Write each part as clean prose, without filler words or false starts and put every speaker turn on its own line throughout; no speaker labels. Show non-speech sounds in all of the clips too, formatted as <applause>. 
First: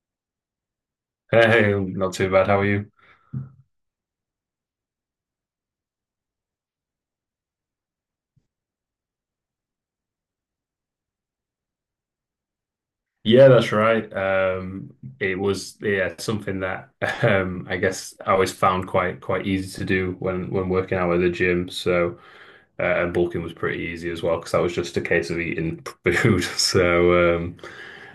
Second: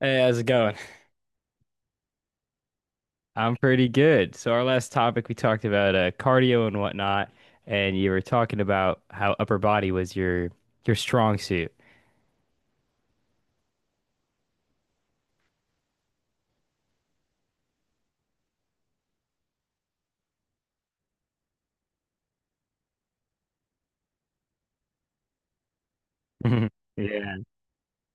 Hey, how's it going?
Hey, hey, not too bad. How are you?
I'm pretty good. So our last topic we talked about cardio and whatnot, and you were talking about how upper body was your strong suit. <laughs>
Yeah, that's right. It was yeah something that <laughs> I guess I always found quite easy to do when working out at the gym. So and bulking was pretty easy as well because that was just a case of eating <laughs> food.
Yeah.
So, um,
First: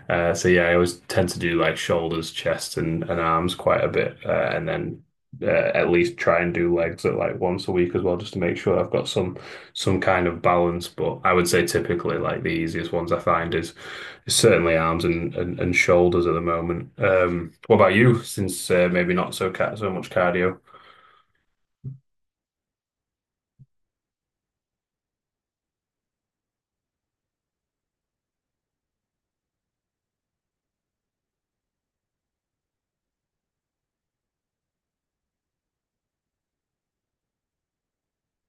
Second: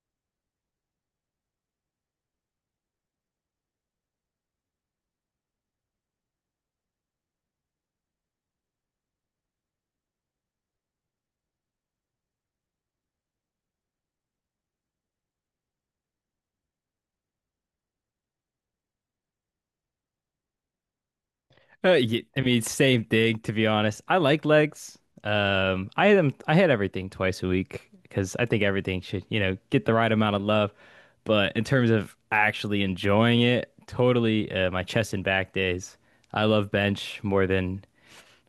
uh, so yeah, I always tend to do like shoulders, chest, and arms quite a bit, and then at least try and do legs at like once a week as well, just to make sure I've got some kind of balance. But I would say typically like the easiest ones I find is certainly arms and shoulders at the moment. What about you? Since maybe not so ca so much cardio.
I mean, same thing to be honest. I like legs. I had them, I had everything twice a week because I think everything should, you know, get the right amount of love. But in terms of actually enjoying it, totally my chest and back days. I love bench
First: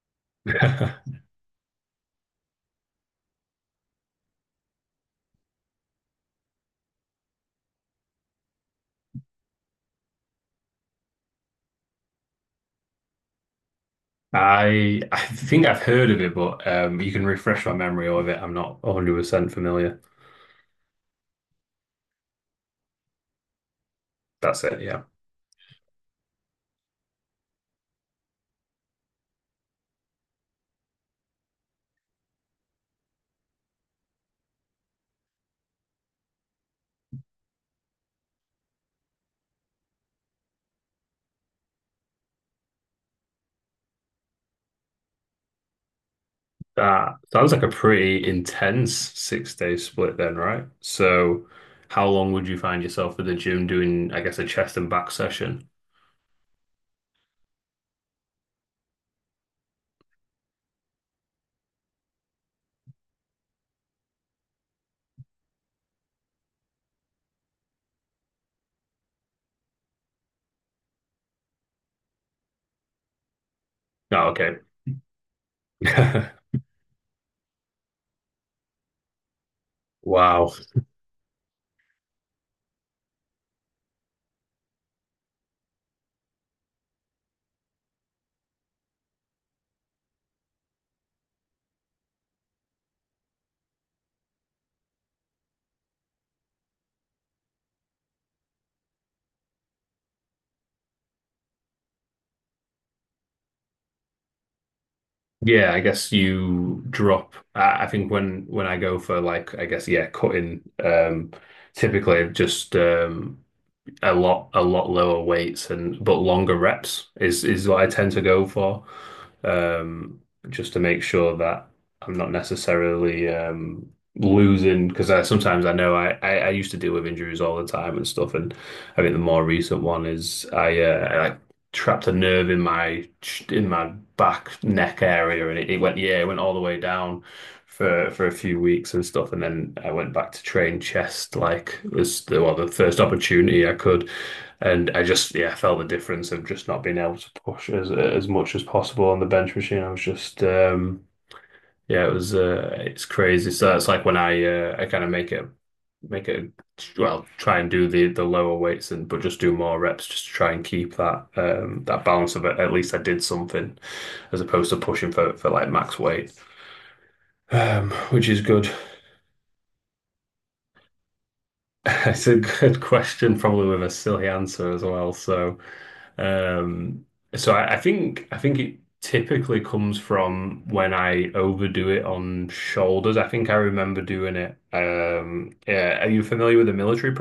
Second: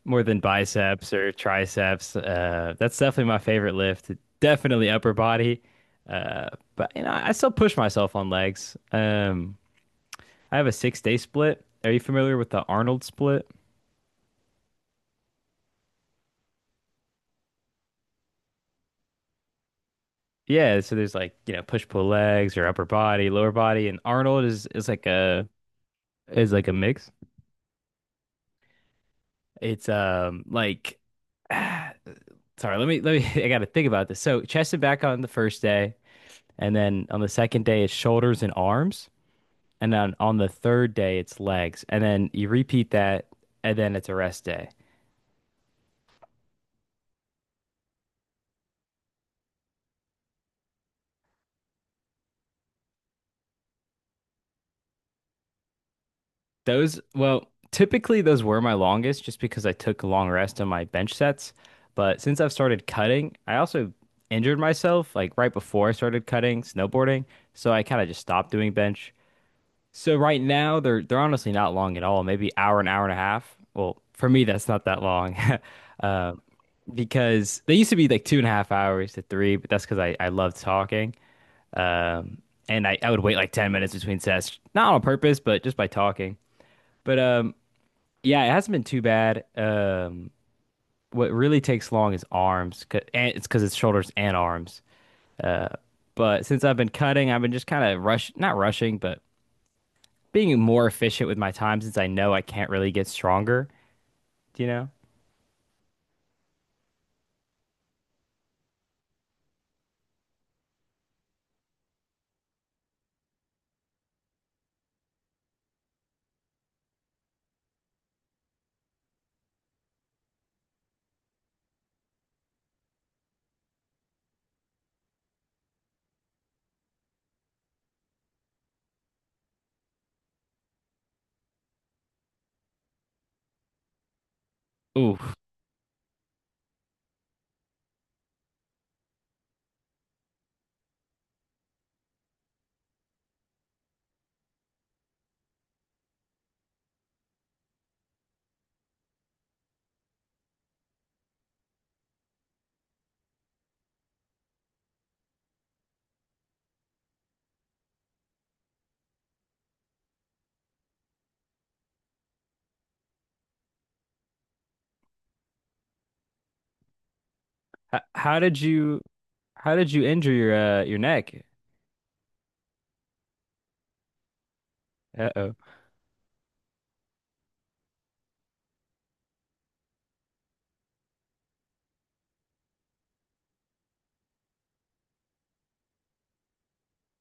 more than
<laughs>
biceps or triceps. That's definitely my favorite lift. Definitely upper body. Uh, but you know, I still push myself on legs. I have a 6 day split. Are you familiar with the Arnold split?
I think I've heard of it, but you can refresh my memory of it. I'm not 100% familiar.
Yeah, so there's like, you know, push pull legs or upper body, lower body, and Arnold
That's
is
it,
is
yeah.
like a mix. It's like <sighs> sorry, let me <laughs> I gotta think about this. So chest and back on the first day, and then on the second day it's shoulders and arms. And then on the third day, it's legs. And then you repeat that, and then it's a rest day.
That sounds like a pretty intense 6 day split then, right? So how long would you find yourself at the gym doing, I guess, a chest and back session?
Those, well, typically those were my longest just because I took a long rest on my bench sets. But since I've started cutting, I also injured myself like right before I started cutting snowboarding. So I kind of just stopped doing bench. So right now they're honestly not long at all. Maybe hour an hour and a half. Well, for
Oh,
me
okay.
that's not that long. <laughs> Uh,
<laughs>
because they used to be like two and a half hours to three, but that's because I
Wow.
love talking. Um, and I would wait like 10 minutes between sets, not on purpose, but just by talking. But yeah, it hasn't been too bad. What really takes long is arms, 'cause- and it's because it's shoulders and arms. Uh, but since I've been cutting, I've been just kind of rush, not rushing, but being more efficient with my time since I know I can't really get stronger, do you know?
Yeah, I guess you drop. I think when I go for like, I guess yeah, cutting. Typically I've just a lot lower weights and but longer reps is what I tend to go for. Um, just to make sure that I'm not necessarily losing because I sometimes I know I used to deal with injuries all the time and stuff and I think the more recent one is I like trapped a nerve in my in my back neck
Ooh,
area and it went yeah it went all the way down for a few weeks and stuff, and then I went back to train chest like was the well the first opportunity I could, and I just yeah felt the difference of just not being able to push as much as possible on the bench machine. I was just yeah it was it's crazy. So that's like when I kind of make it well try and do the lower weights and but just do more reps just to try and keep that that balance of it. At least I did something as opposed to pushing for like max weight.
H-
Which
how
is
did
good.
you, how did you injure your neck?
<laughs> It's a good question, probably with a silly answer as well.
Uh-oh.
So, um, so I think it typically comes from when I overdo it on shoulders. I think I remember doing it. Yeah, are you familiar with the military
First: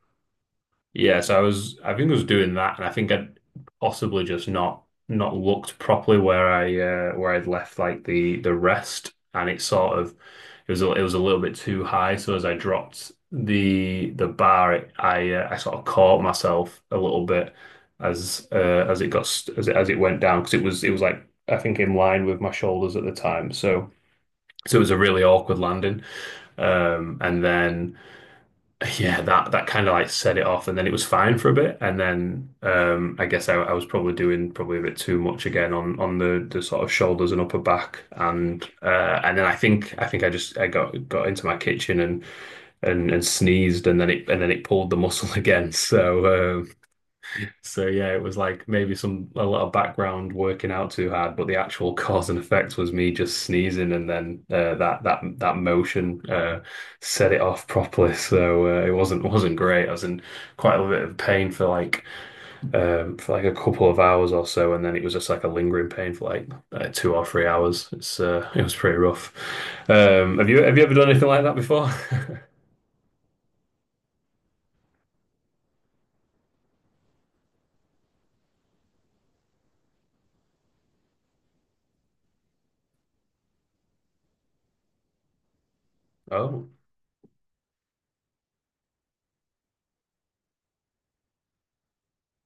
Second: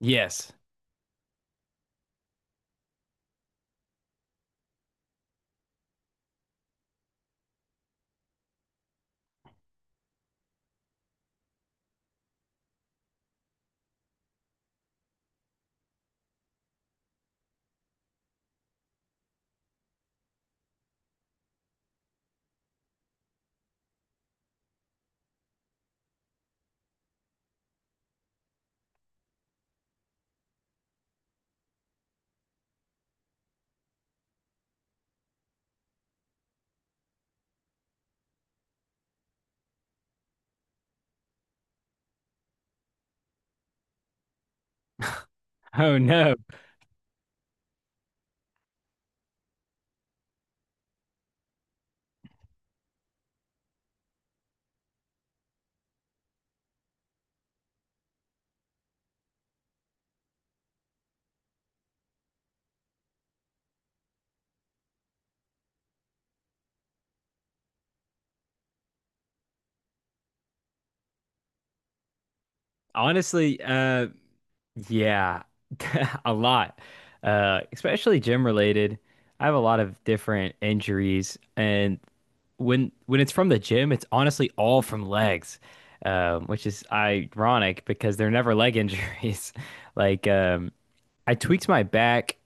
Yes.
yeah, so I was, I think I was doing that, and I think I'd possibly just not looked properly where I where I'd left like the rest, and it sort of it was it was a little bit too high. So as I dropped the bar, I sort of caught myself a little bit as it got as it went down because it was like I think in line with my shoulders at the time. So so it was a really awkward landing, and then yeah, that that kind of like set it off, and then it was fine for a bit, and then I guess I was probably doing probably a bit too much again on the sort of shoulders and upper back, and then I think I just I got into my kitchen and sneezed, and then it pulled the muscle <laughs> again.
Oh no.
So um, so yeah, it was like maybe some a lot of background working out too hard, but the actual <laughs> cause and effect was me just sneezing, and then that that motion set it off <laughs> properly. So it wasn't great. I was in quite a bit of pain for like a couple of hours or so, and then it was just like a lingering pain for like 2 or 3 hours. It's <laughs> it was pretty rough. Have you ever done anything like that before? <laughs>
Honestly, yeah, <laughs> a lot. Especially gym related. I have a lot of different injuries, and when it's from the gym, it's honestly all from legs, which
Oh,
is ironic because they're never leg injuries. <laughs> Like I tweaked my back.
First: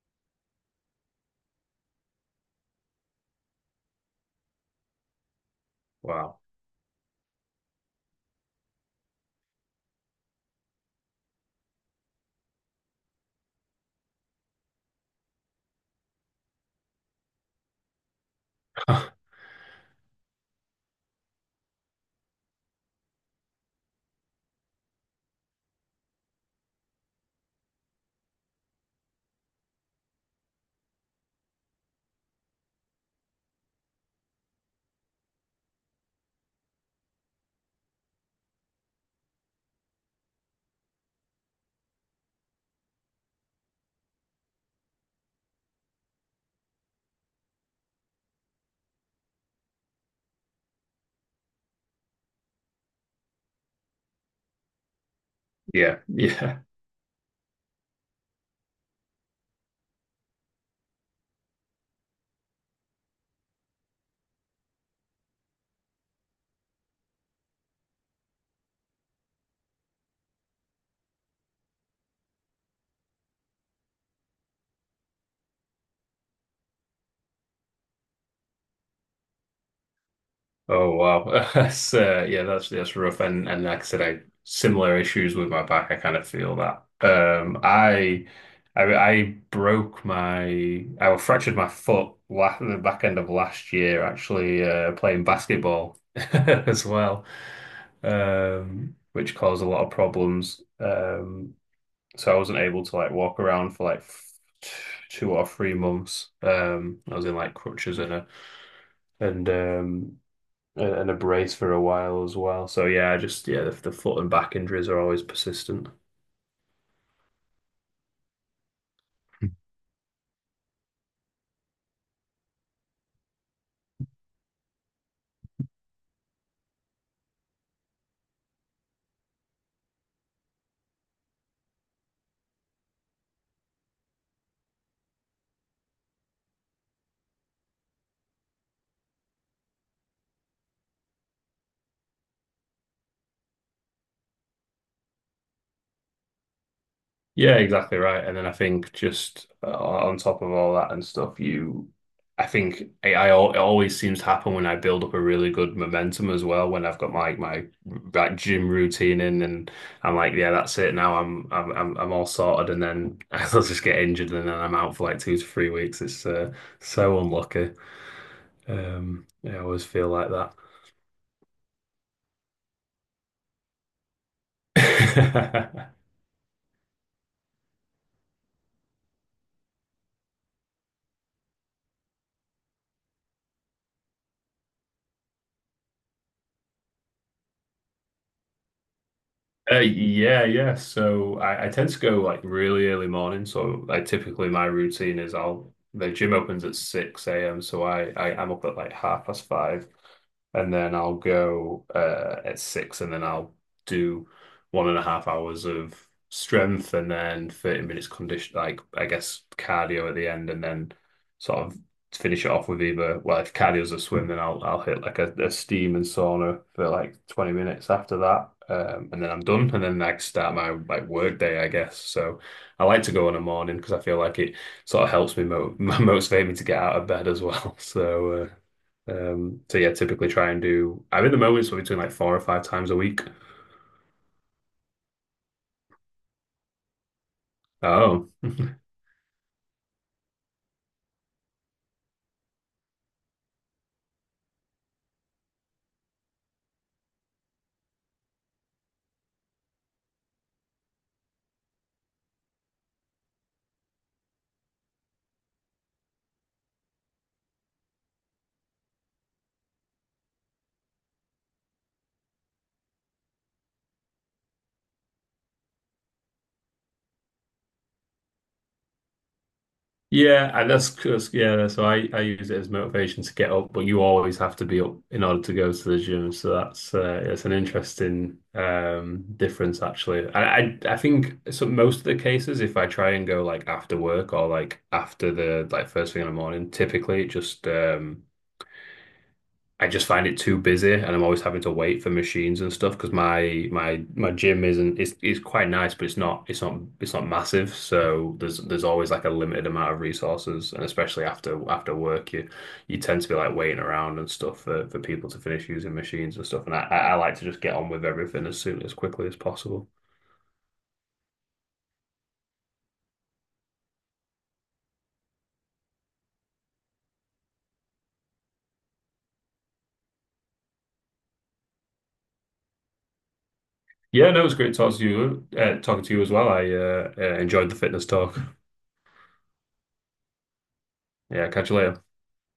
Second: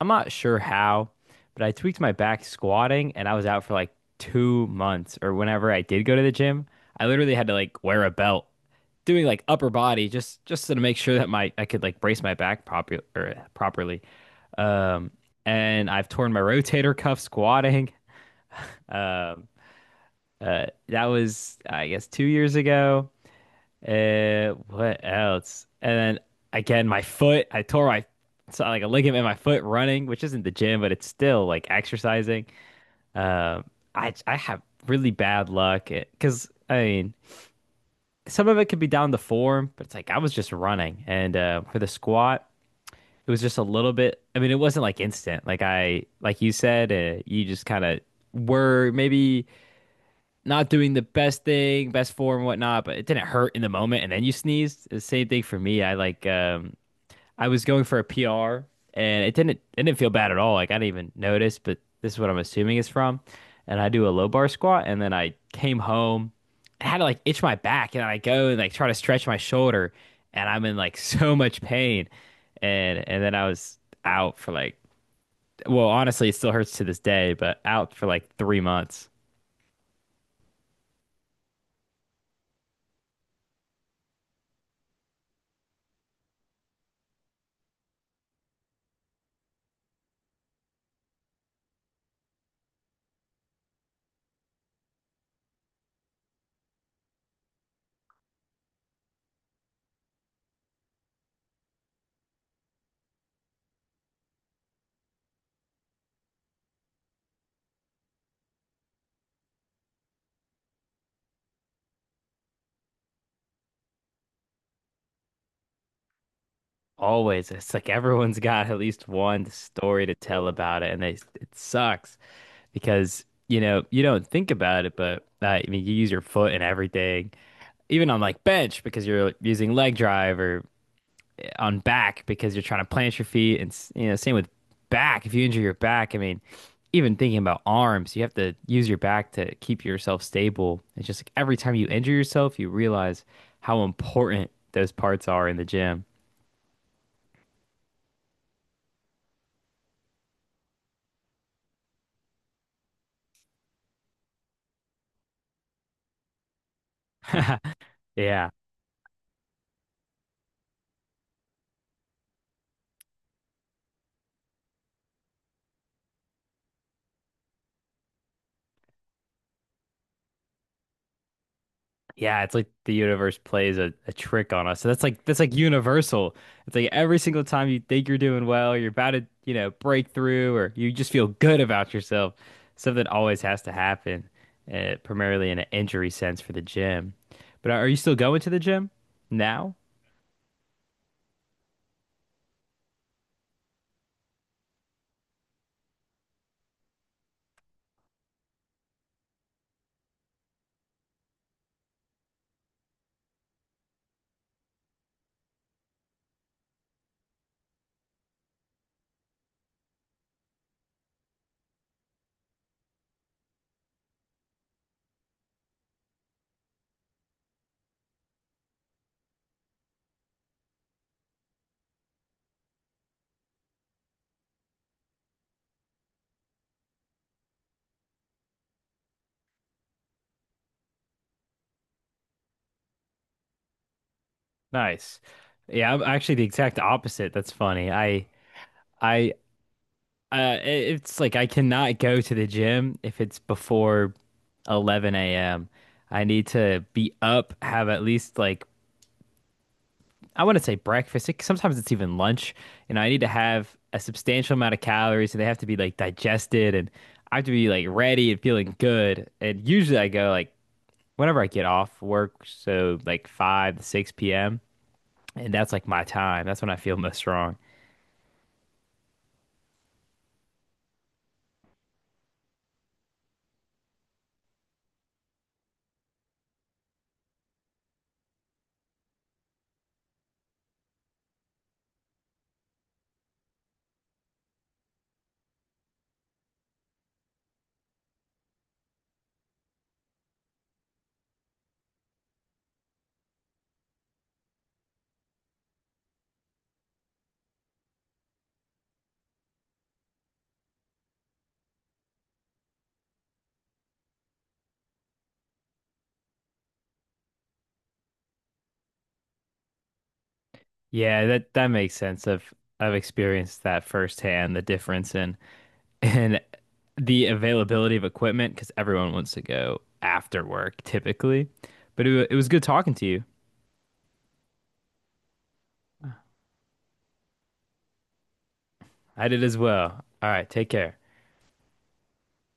I'm not sure how, but I tweaked my back squatting, and I was out for like 2 months. Or whenever I did go to the
wow.
gym, I literally had to like wear a belt, doing like upper body just to make sure that my I could like brace my back proper or properly. Um, and I've torn my rotator cuff squatting.
<laughs>
Um, that was, I guess, 2 years ago. What else? And then again, my foot. I tore my so like a ligament in my foot running, which isn't the gym, but it's still like exercising. Um, I have really bad luck because I mean, some of it could be down to form, but it's like I was just running, and for the squat, it was just a little bit. I mean, it wasn't like instant. Like you said, you just kind of were maybe not doing the best thing, best form, and whatnot, but it didn't hurt in the moment. And then you sneezed. The same thing for me. I
Yeah,
like
yeah.
I was going for a PR and it didn't feel bad at all. Like I didn't even notice, but this is what I'm assuming it's from. And I do a low bar squat and then I came home. I had to like itch my back and I go and like try to stretch my shoulder and I'm in like <laughs> so much pain. And then I was out for like well, honestly, it still hurts to this day, but out for like 3 months.
Oh wow, <laughs> that's yeah, that's rough. And like I said, I similar issues with my back. I kind of feel that. I broke I fractured my foot la the back end of last year, actually playing basketball <laughs> as well, which caused a lot of problems. So I wasn't able to like walk around for like f 2 or 3 months. I was in like crutches and and um and a brace for a while as well. So yeah, just yeah, the foot and back injuries are always persistent.
Always. It's like everyone's got at least one story to tell about it, and they, it sucks because, you know, you don't think about it, but I mean, you use your foot and everything, even on like bench because you're using leg drive or eh, on back because you're trying to plant your feet. You know, same with back. If you injure your back, I mean, even thinking about arms, you have to use your back to keep yourself stable. It's just like every time you injure yourself, you realize how important those parts are in the gym.
Yeah, exactly right. And then I think just on top of all that and stuff, you, I think it always seems to happen when I build up a really good momentum as well. When I've got my
<laughs>
that
Yeah.
gym routine in, and I'm like, yeah, that's it. Now I'm all sorted, and then <laughs> I'll just get injured, and then I'm out for like 2 to 3 weeks. It's so unlucky. Yeah, I always feel like
Yeah, it's like the universe plays a trick on us. So that's like
that. <laughs>
universal. It's like every single time you think you're doing well, you're about to, you know, break through or you just feel good about yourself. Something always has to happen, primarily in an injury sense for the gym. But are you still going to the gym now?
Yeah, yeah. So I tend to go like really early morning. So I typically my routine is I'll the gym opens at 6 a.m. So I'm up at like half past five, and then I'll go at six, and then I'll do one and a half hours of strength, and then 30 minutes condition like I guess cardio at the end, and then sort of finish it off with either, well, if cardio's a swim, then I'll hit like a steam and sauna for like 20 minutes after that. And then I'm done, and then I can start my like work day, I guess. So I like to go in the morning because I feel like it sort of helps me mo <laughs> motivate me to get out of bed as well. <laughs> So so yeah, typically try and do. I'm in the moment, so between like four or five times a week.
Nice. Yeah, I'm actually the exact opposite. That's funny.
Oh. <laughs>
I Uh, it- it's like I cannot go to the gym if it's before 11 a.m. I need to be up, have at least like I want to say breakfast. It, sometimes it's even lunch. You know, I need to have a substantial amount of calories, and they have to be like digested, and I have to be like ready and feeling good. And usually I go like whenever I get off work, so like 5 to 6 p.m. And that's like my time. That's when I feel most strong.
Yeah, and that's yeah. that's- So I use it as motivation to get up, but you always have to be up in order to go to the gym. So that's it's an interesting difference actually. And I think so most of the cases, if I try and go like after work or like after the like first thing in the morning, typically it just. I just find it too busy, and I'm always having to wait for machines and stuff because my gym isn't it's quite nice, but it's not massive. So there's always like a limited amount of resources, and especially after work, you tend to be like waiting around and stuff for people to finish using machines and stuff. And I like to just get on with everything as soon as quickly as possible.
Yeah, that makes sense. I've experienced that firsthand, the difference in and the availability of equipment because everyone wants to go after work typically. But it was good talking to you.
Yeah, no, it was great talking to you, as well. I enjoyed the fitness talk.
I did as well. All right, take care.
Yeah, catch you later.